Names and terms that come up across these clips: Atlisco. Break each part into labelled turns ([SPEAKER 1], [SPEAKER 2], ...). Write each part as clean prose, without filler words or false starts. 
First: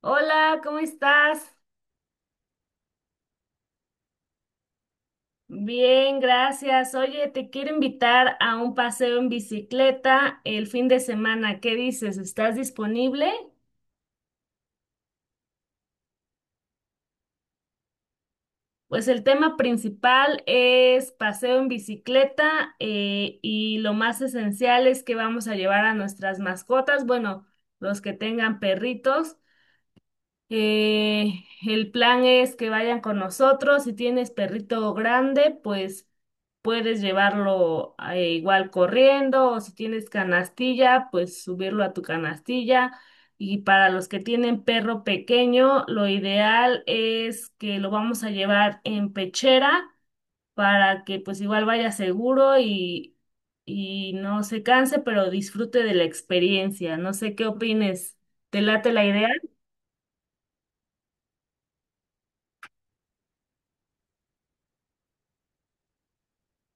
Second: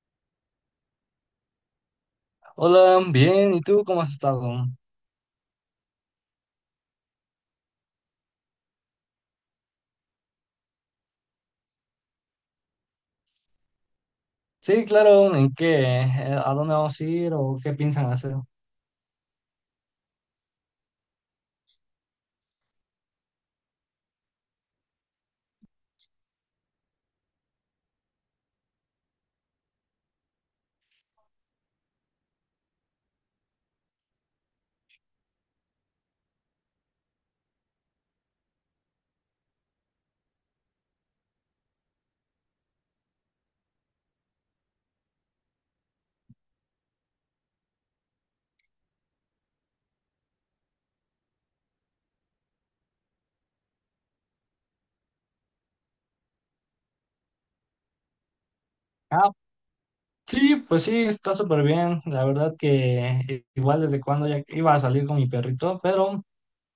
[SPEAKER 1] Hola, ¿cómo estás?
[SPEAKER 2] Hola, bien, ¿y tú cómo has estado?
[SPEAKER 1] Bien, gracias. Oye, te quiero invitar a un paseo en bicicleta el fin de semana. ¿Qué dices? ¿Estás disponible?
[SPEAKER 2] Sí, claro, ¿en qué? ¿A dónde vamos a ir o qué piensan hacer?
[SPEAKER 1] Pues el tema principal es paseo en bicicleta y lo más esencial es que vamos a llevar a nuestras mascotas, bueno, los que tengan perritos. El plan es que vayan con nosotros. Si tienes perrito grande, pues puedes llevarlo igual corriendo o si tienes canastilla, pues subirlo a tu canastilla. Y para los que tienen perro pequeño, lo ideal es que lo vamos a llevar en pechera para que pues igual vaya seguro y no se canse, pero disfrute de la experiencia. No sé qué opines. ¿Te late la idea?
[SPEAKER 2] Ah, sí, pues sí, está súper bien. La verdad que igual desde cuando ya iba a salir con mi perrito, pero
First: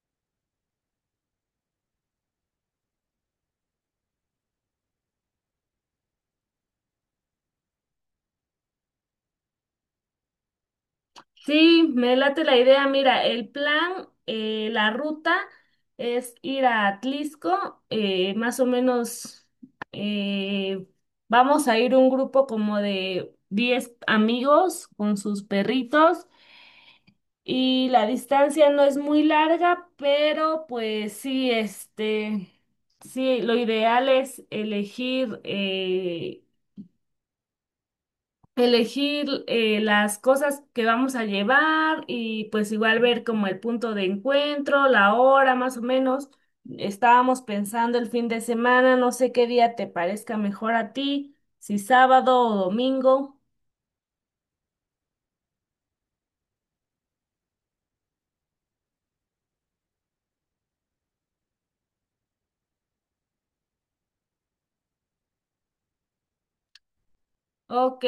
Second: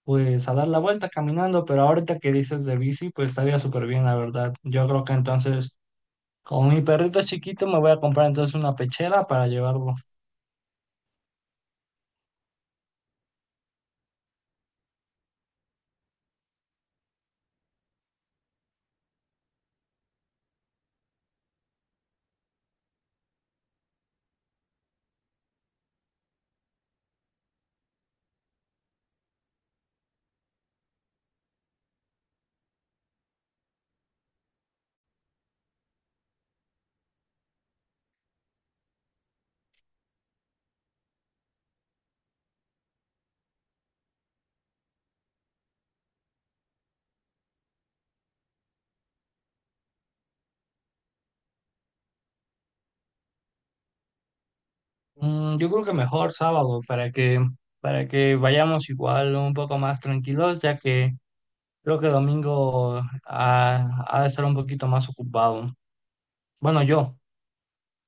[SPEAKER 2] pues a dar la vuelta caminando, pero ahorita que dices de bici, pues estaría súper bien, la verdad. Yo creo que entonces, como mi perrito es chiquito, me voy a comprar entonces una pechera para llevarlo.
[SPEAKER 1] Sí, me late la idea. Mira, el plan, la ruta es ir a Atlisco, más o menos eh, vamos a ir un grupo como de 10 amigos con sus perritos y la distancia no es muy larga, pero pues sí, sí, lo ideal es elegir las cosas que vamos a llevar y pues igual ver como el punto de encuentro, la hora más o menos. Estábamos pensando el fin de semana, no sé qué día te parezca mejor a ti, si sábado o domingo.
[SPEAKER 2] Mm, yo creo que mejor sábado para que vayamos igual un poco más tranquilos, ya que... Creo que domingo ha de estar un poquito más ocupado. Bueno, yo.
[SPEAKER 1] Ok,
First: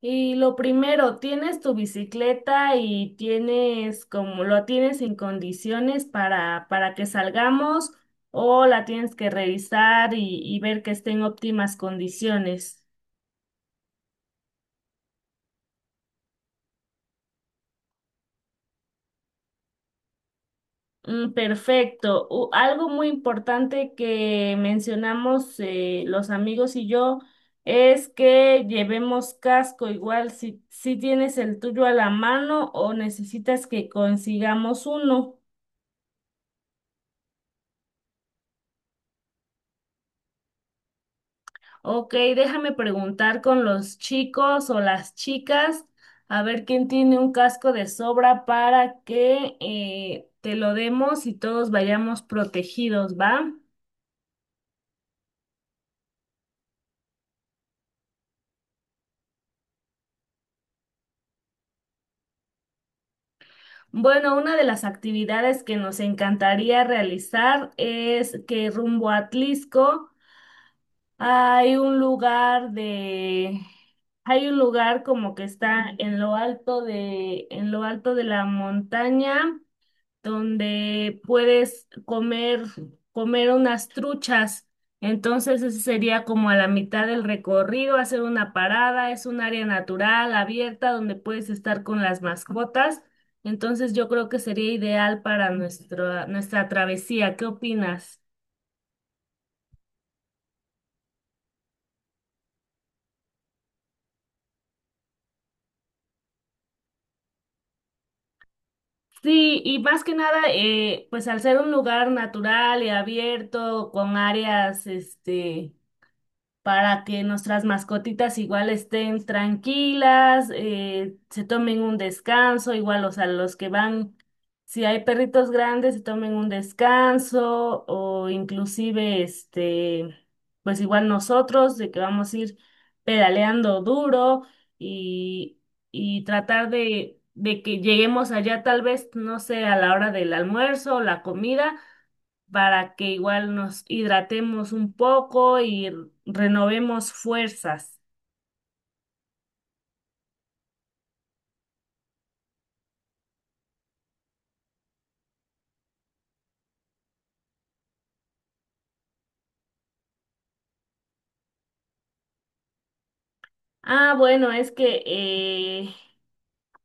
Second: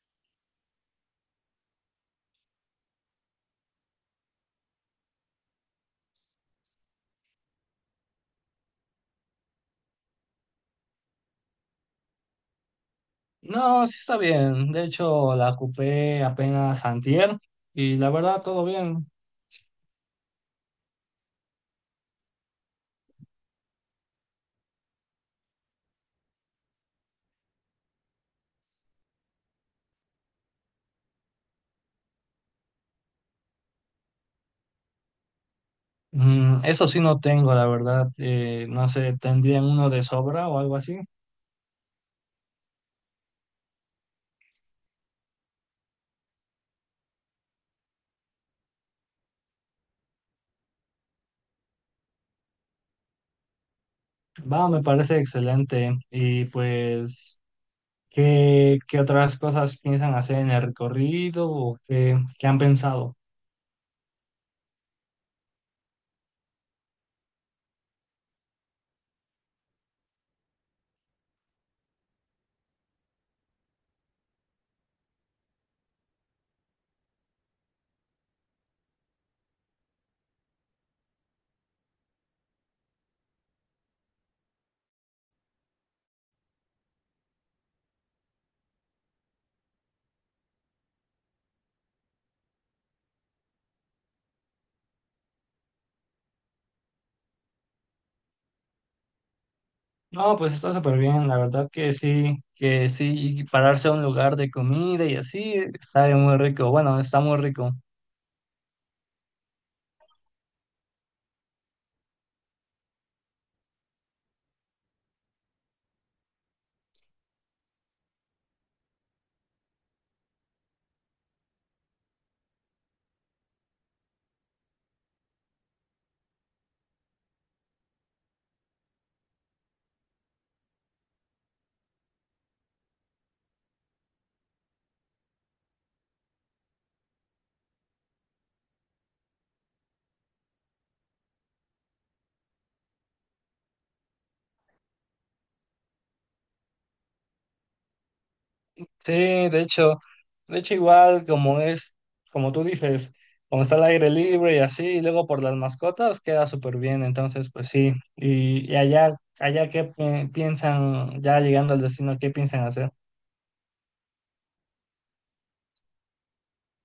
[SPEAKER 1] y lo primero, ¿tienes tu bicicleta y tienes como lo tienes en condiciones para que salgamos o la tienes que revisar y ver que esté en óptimas condiciones?
[SPEAKER 2] No, sí está bien. De hecho, la ocupé apenas antier y la verdad, todo bien.
[SPEAKER 1] Perfecto. Algo muy importante que mencionamos los amigos y yo es que llevemos casco. Igual si tienes el tuyo a la mano o necesitas que consigamos uno.
[SPEAKER 2] Mm, eso sí no tengo, la verdad. No sé, ¿tendrían uno de sobra o algo así?
[SPEAKER 1] Ok, déjame preguntar con los chicos o las chicas a ver quién tiene un casco de sobra para que te lo demos y todos vayamos protegidos, ¿va?
[SPEAKER 2] Va, me parece excelente. Y pues, ¿qué otras cosas piensan hacer en el recorrido o qué han pensado?
[SPEAKER 1] Bueno, una de las actividades que nos encantaría realizar es que rumbo a Tlisco hay un lugar de, hay un lugar como que está en lo alto de la montaña donde comer unas truchas. Entonces, ese sería como a la mitad del recorrido, hacer una parada, es un área natural, abierta, donde puedes estar con las mascotas. Entonces, yo creo que sería ideal para nuestra travesía. ¿Qué opinas?
[SPEAKER 2] No, pues está súper bien, la verdad que sí, y pararse a un lugar de comida y así, sabe muy rico, bueno, está muy rico.
[SPEAKER 1] Sí, y más que nada, pues al ser un lugar natural y abierto, con áreas, para que nuestras mascotitas igual estén tranquilas, se tomen un descanso, igual, o sea, los que van, si hay perritos grandes, se tomen un descanso o inclusive, pues igual nosotros, de que vamos a ir pedaleando duro y, y tratar de que lleguemos allá tal vez, no sé, a la hora del almuerzo o la comida para que igual nos hidratemos un poco y renovemos fuerzas.
[SPEAKER 2] Sí, de hecho igual como es, como tú dices, como está al aire libre y así, y luego por las mascotas queda súper bien, entonces pues sí, y allá, allá qué piensan, ya llegando al destino, qué piensan hacer.
[SPEAKER 1] Ah, bueno, es que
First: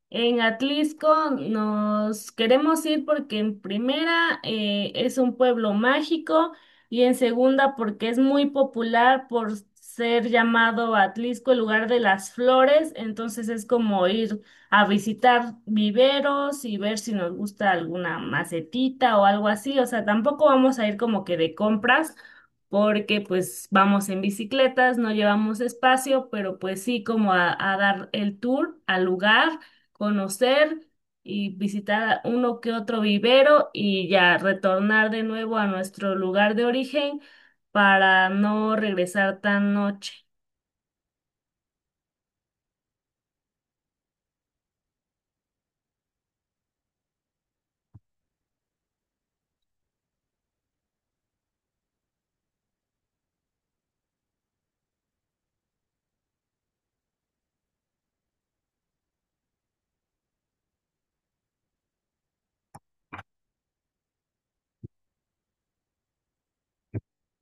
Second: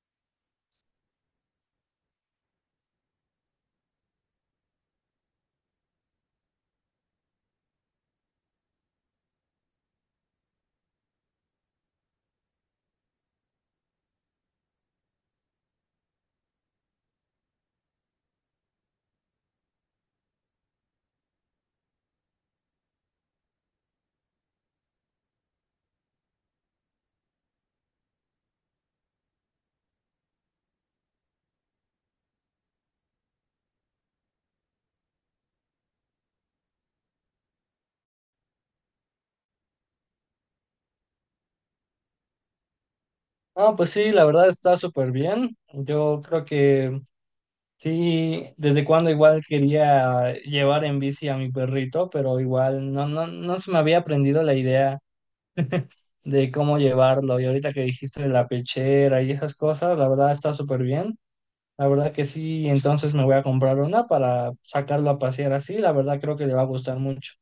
[SPEAKER 1] en Atlisco nos queremos ir porque en primera es un pueblo mágico y en segunda porque es muy popular por ser llamado Atlisco el lugar de las flores, entonces es como ir a visitar viveros y ver si nos gusta alguna macetita o algo así, o sea, tampoco vamos a ir como que de compras porque pues vamos en bicicletas, no llevamos espacio, pero pues sí como a dar el tour al lugar, conocer y visitar uno que otro vivero y ya retornar de nuevo a nuestro lugar de origen para no regresar tan noche.
[SPEAKER 2] No, pues sí, la verdad está súper bien, yo creo que... Sí, desde cuando igual quería llevar en bici a mi perrito, pero igual no, no se me había aprendido la idea de cómo llevarlo. Y ahorita que dijiste de la pechera y esas cosas, la verdad está súper bien. La verdad que sí, entonces me voy a comprar una para sacarlo a pasear así. La verdad creo que le va a gustar mucho.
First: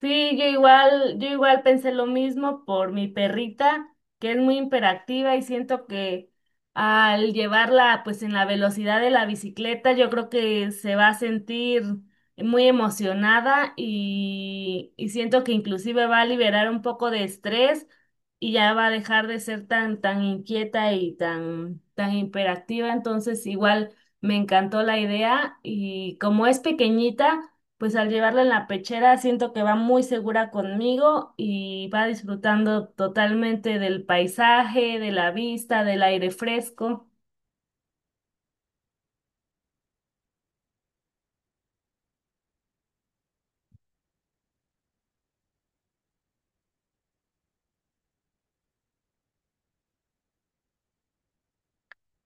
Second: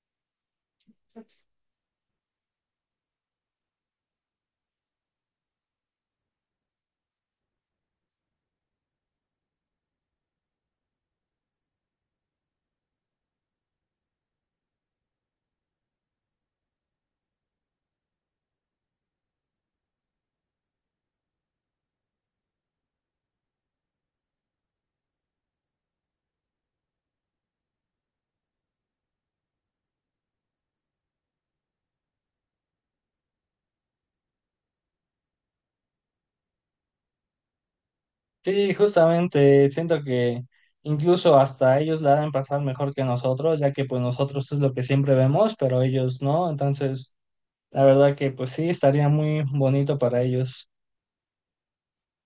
[SPEAKER 1] Sí, yo igual pensé lo mismo por mi perrita, que es muy hiperactiva y siento que al llevarla pues en la velocidad de la bicicleta, yo creo que se va a sentir muy emocionada y siento que inclusive va a liberar un poco de estrés y ya va a dejar de ser tan inquieta y tan hiperactiva. Entonces, igual me encantó la idea y como es pequeñita pues al llevarla en la pechera siento que va muy segura conmigo y va disfrutando totalmente del paisaje, de la vista, del aire fresco.
[SPEAKER 2] Sí, justamente siento que incluso hasta ellos la deben pasar mejor que nosotros, ya que pues nosotros es lo que siempre vemos, pero ellos no. Entonces... La verdad que pues sí, estaría muy bonito para ellos.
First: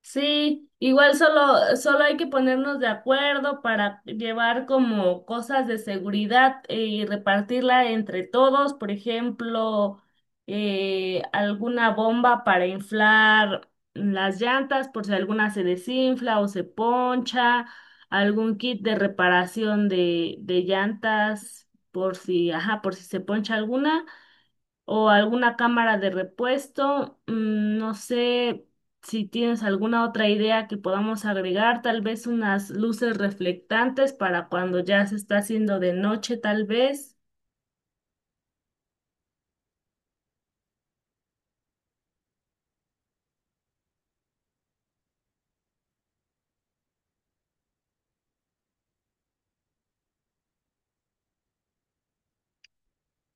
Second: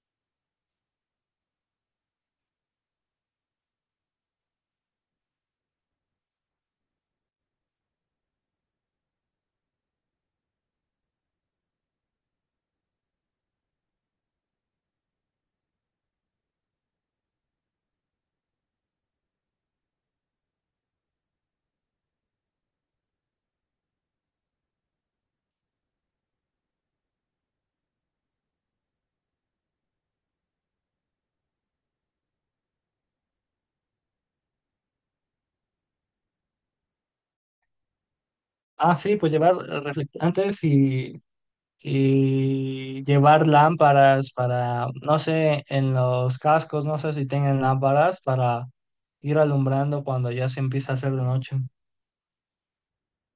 [SPEAKER 1] Sí, igual solo hay que ponernos de acuerdo para llevar como cosas de seguridad y repartirla entre todos, por ejemplo, alguna bomba para inflar las llantas por si alguna se desinfla o se poncha, algún kit de reparación de llantas por si, ajá, por si se poncha alguna o alguna cámara de repuesto. No sé si tienes alguna otra idea que podamos agregar, tal vez unas luces reflectantes para cuando ya se está haciendo de noche, tal vez.
[SPEAKER 2] Ah, sí, pues llevar reflectantes y llevar lámparas para, no sé, en los cascos, no sé si tengan lámparas para ir alumbrando cuando ya se empieza a hacer de noche.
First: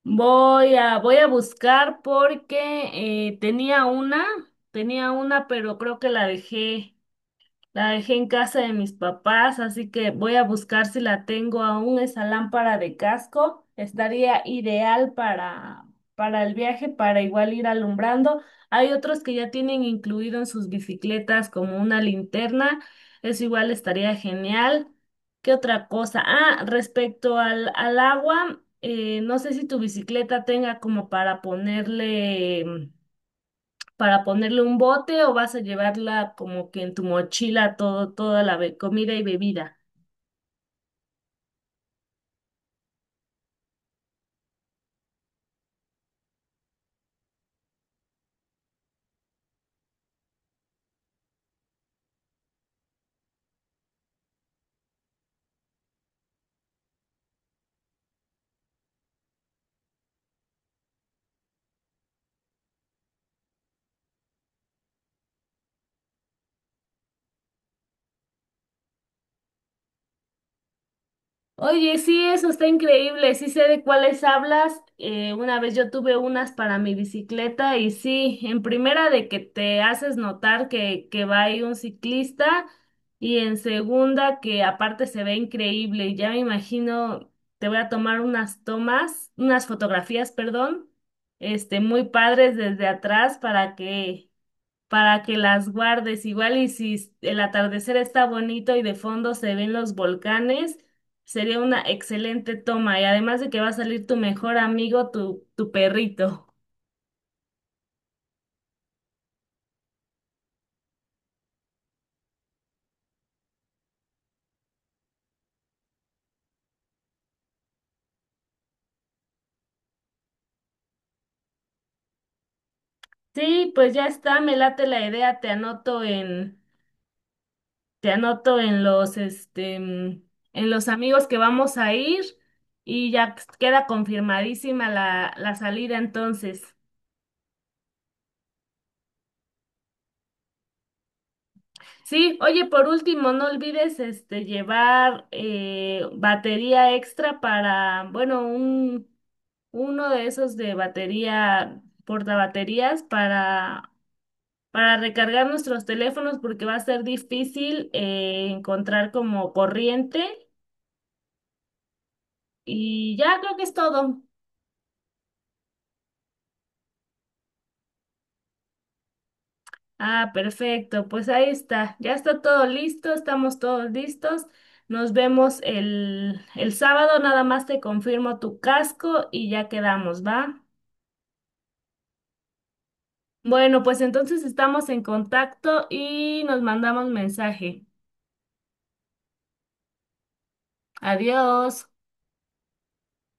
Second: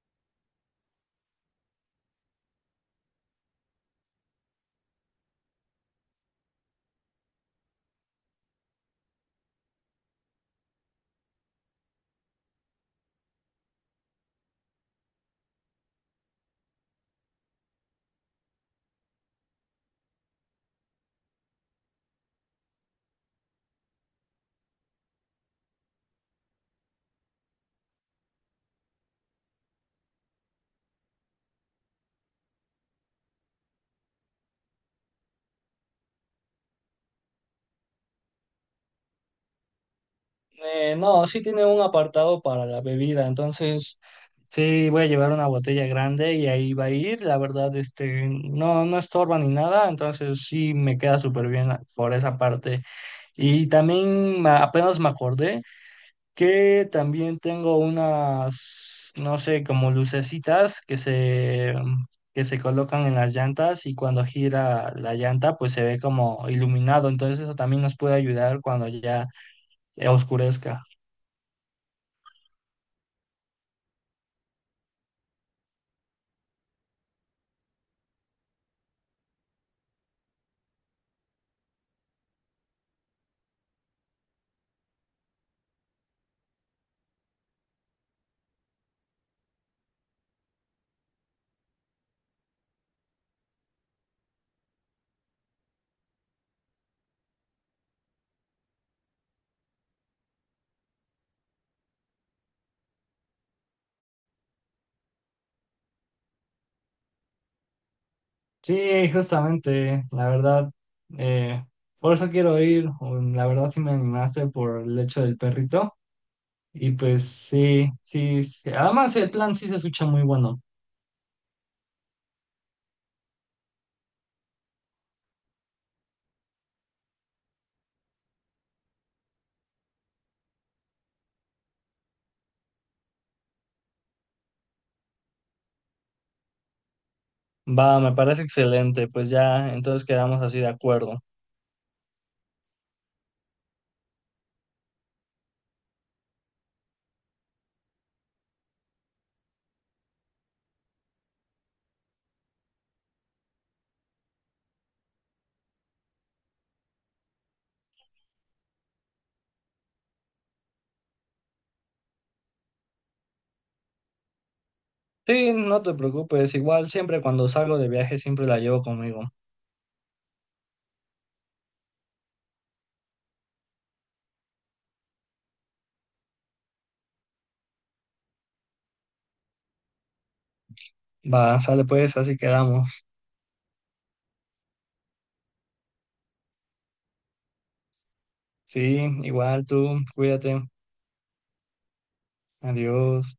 [SPEAKER 1] Voy a buscar porque tenía una, pero creo que la dejé. La dejé en casa de mis papás, así que voy a buscar si la tengo aún, esa lámpara de casco. Estaría ideal para el viaje, para igual ir alumbrando. Hay otros que ya tienen incluido en sus bicicletas como una linterna. Eso igual estaría genial. ¿Qué otra cosa? Ah, respecto al agua, no sé si tu bicicleta tenga como para ponerle un bote o vas a llevarla como que en tu mochila toda la comida y bebida?
[SPEAKER 2] No, sí tiene un apartado para la bebida, entonces sí voy a llevar una botella grande y ahí va a ir. La verdad, este, no, no estorba ni nada, entonces sí me queda súper bien por esa parte. Y también apenas me acordé que también tengo unas, no sé, como lucecitas que se colocan en las llantas y cuando gira la llanta pues se ve como iluminado. Entonces eso también nos puede ayudar cuando oscurezca.
[SPEAKER 1] Oye, sí, eso está increíble, sí sé de cuáles hablas. Una vez yo tuve unas para mi bicicleta y sí, en primera de que te haces notar que va ahí un ciclista y en segunda que aparte se ve increíble. Ya me imagino, te voy a tomar unas fotografías, perdón, este, muy padres desde atrás para que las guardes. Igual y si el atardecer está bonito y de fondo se ven los volcanes, sería una excelente toma. Y además de que va a salir tu mejor amigo, tu perrito.
[SPEAKER 2] Sí, justamente, la verdad. eh, por eso quiero ir. La verdad sí me animaste por el hecho del perrito. Y pues sí, sí. sí. Además el plan sí se escucha muy bueno.
[SPEAKER 1] Sí, pues ya está, me late la idea, te anoto en los, este, en los amigos que vamos a ir y ya queda confirmadísima la salida entonces.
[SPEAKER 2] Va, me parece excelente, pues ya entonces quedamos así de acuerdo.
[SPEAKER 1] Sí, oye, por último, no olvides este llevar batería extra para, bueno, un uno de esos de batería, portabaterías para recargar nuestros teléfonos porque va a ser difícil encontrar como corriente y ya creo que es todo.
[SPEAKER 2] Sí, no te preocupes, igual siempre cuando salgo de viaje siempre la llevo conmigo.
[SPEAKER 1] Ah, perfecto. Pues ahí está. Ya está todo listo, estamos todos listos. Nos vemos el sábado, nada más te confirmo tu casco y ya quedamos, ¿va?
[SPEAKER 2] Va, sale pues, así quedamos.
[SPEAKER 1] Bueno, pues entonces estamos en contacto y nos mandamos mensaje.
[SPEAKER 2] Sí, igual tú, cuídate.
[SPEAKER 1] Adiós.
[SPEAKER 2] Adiós.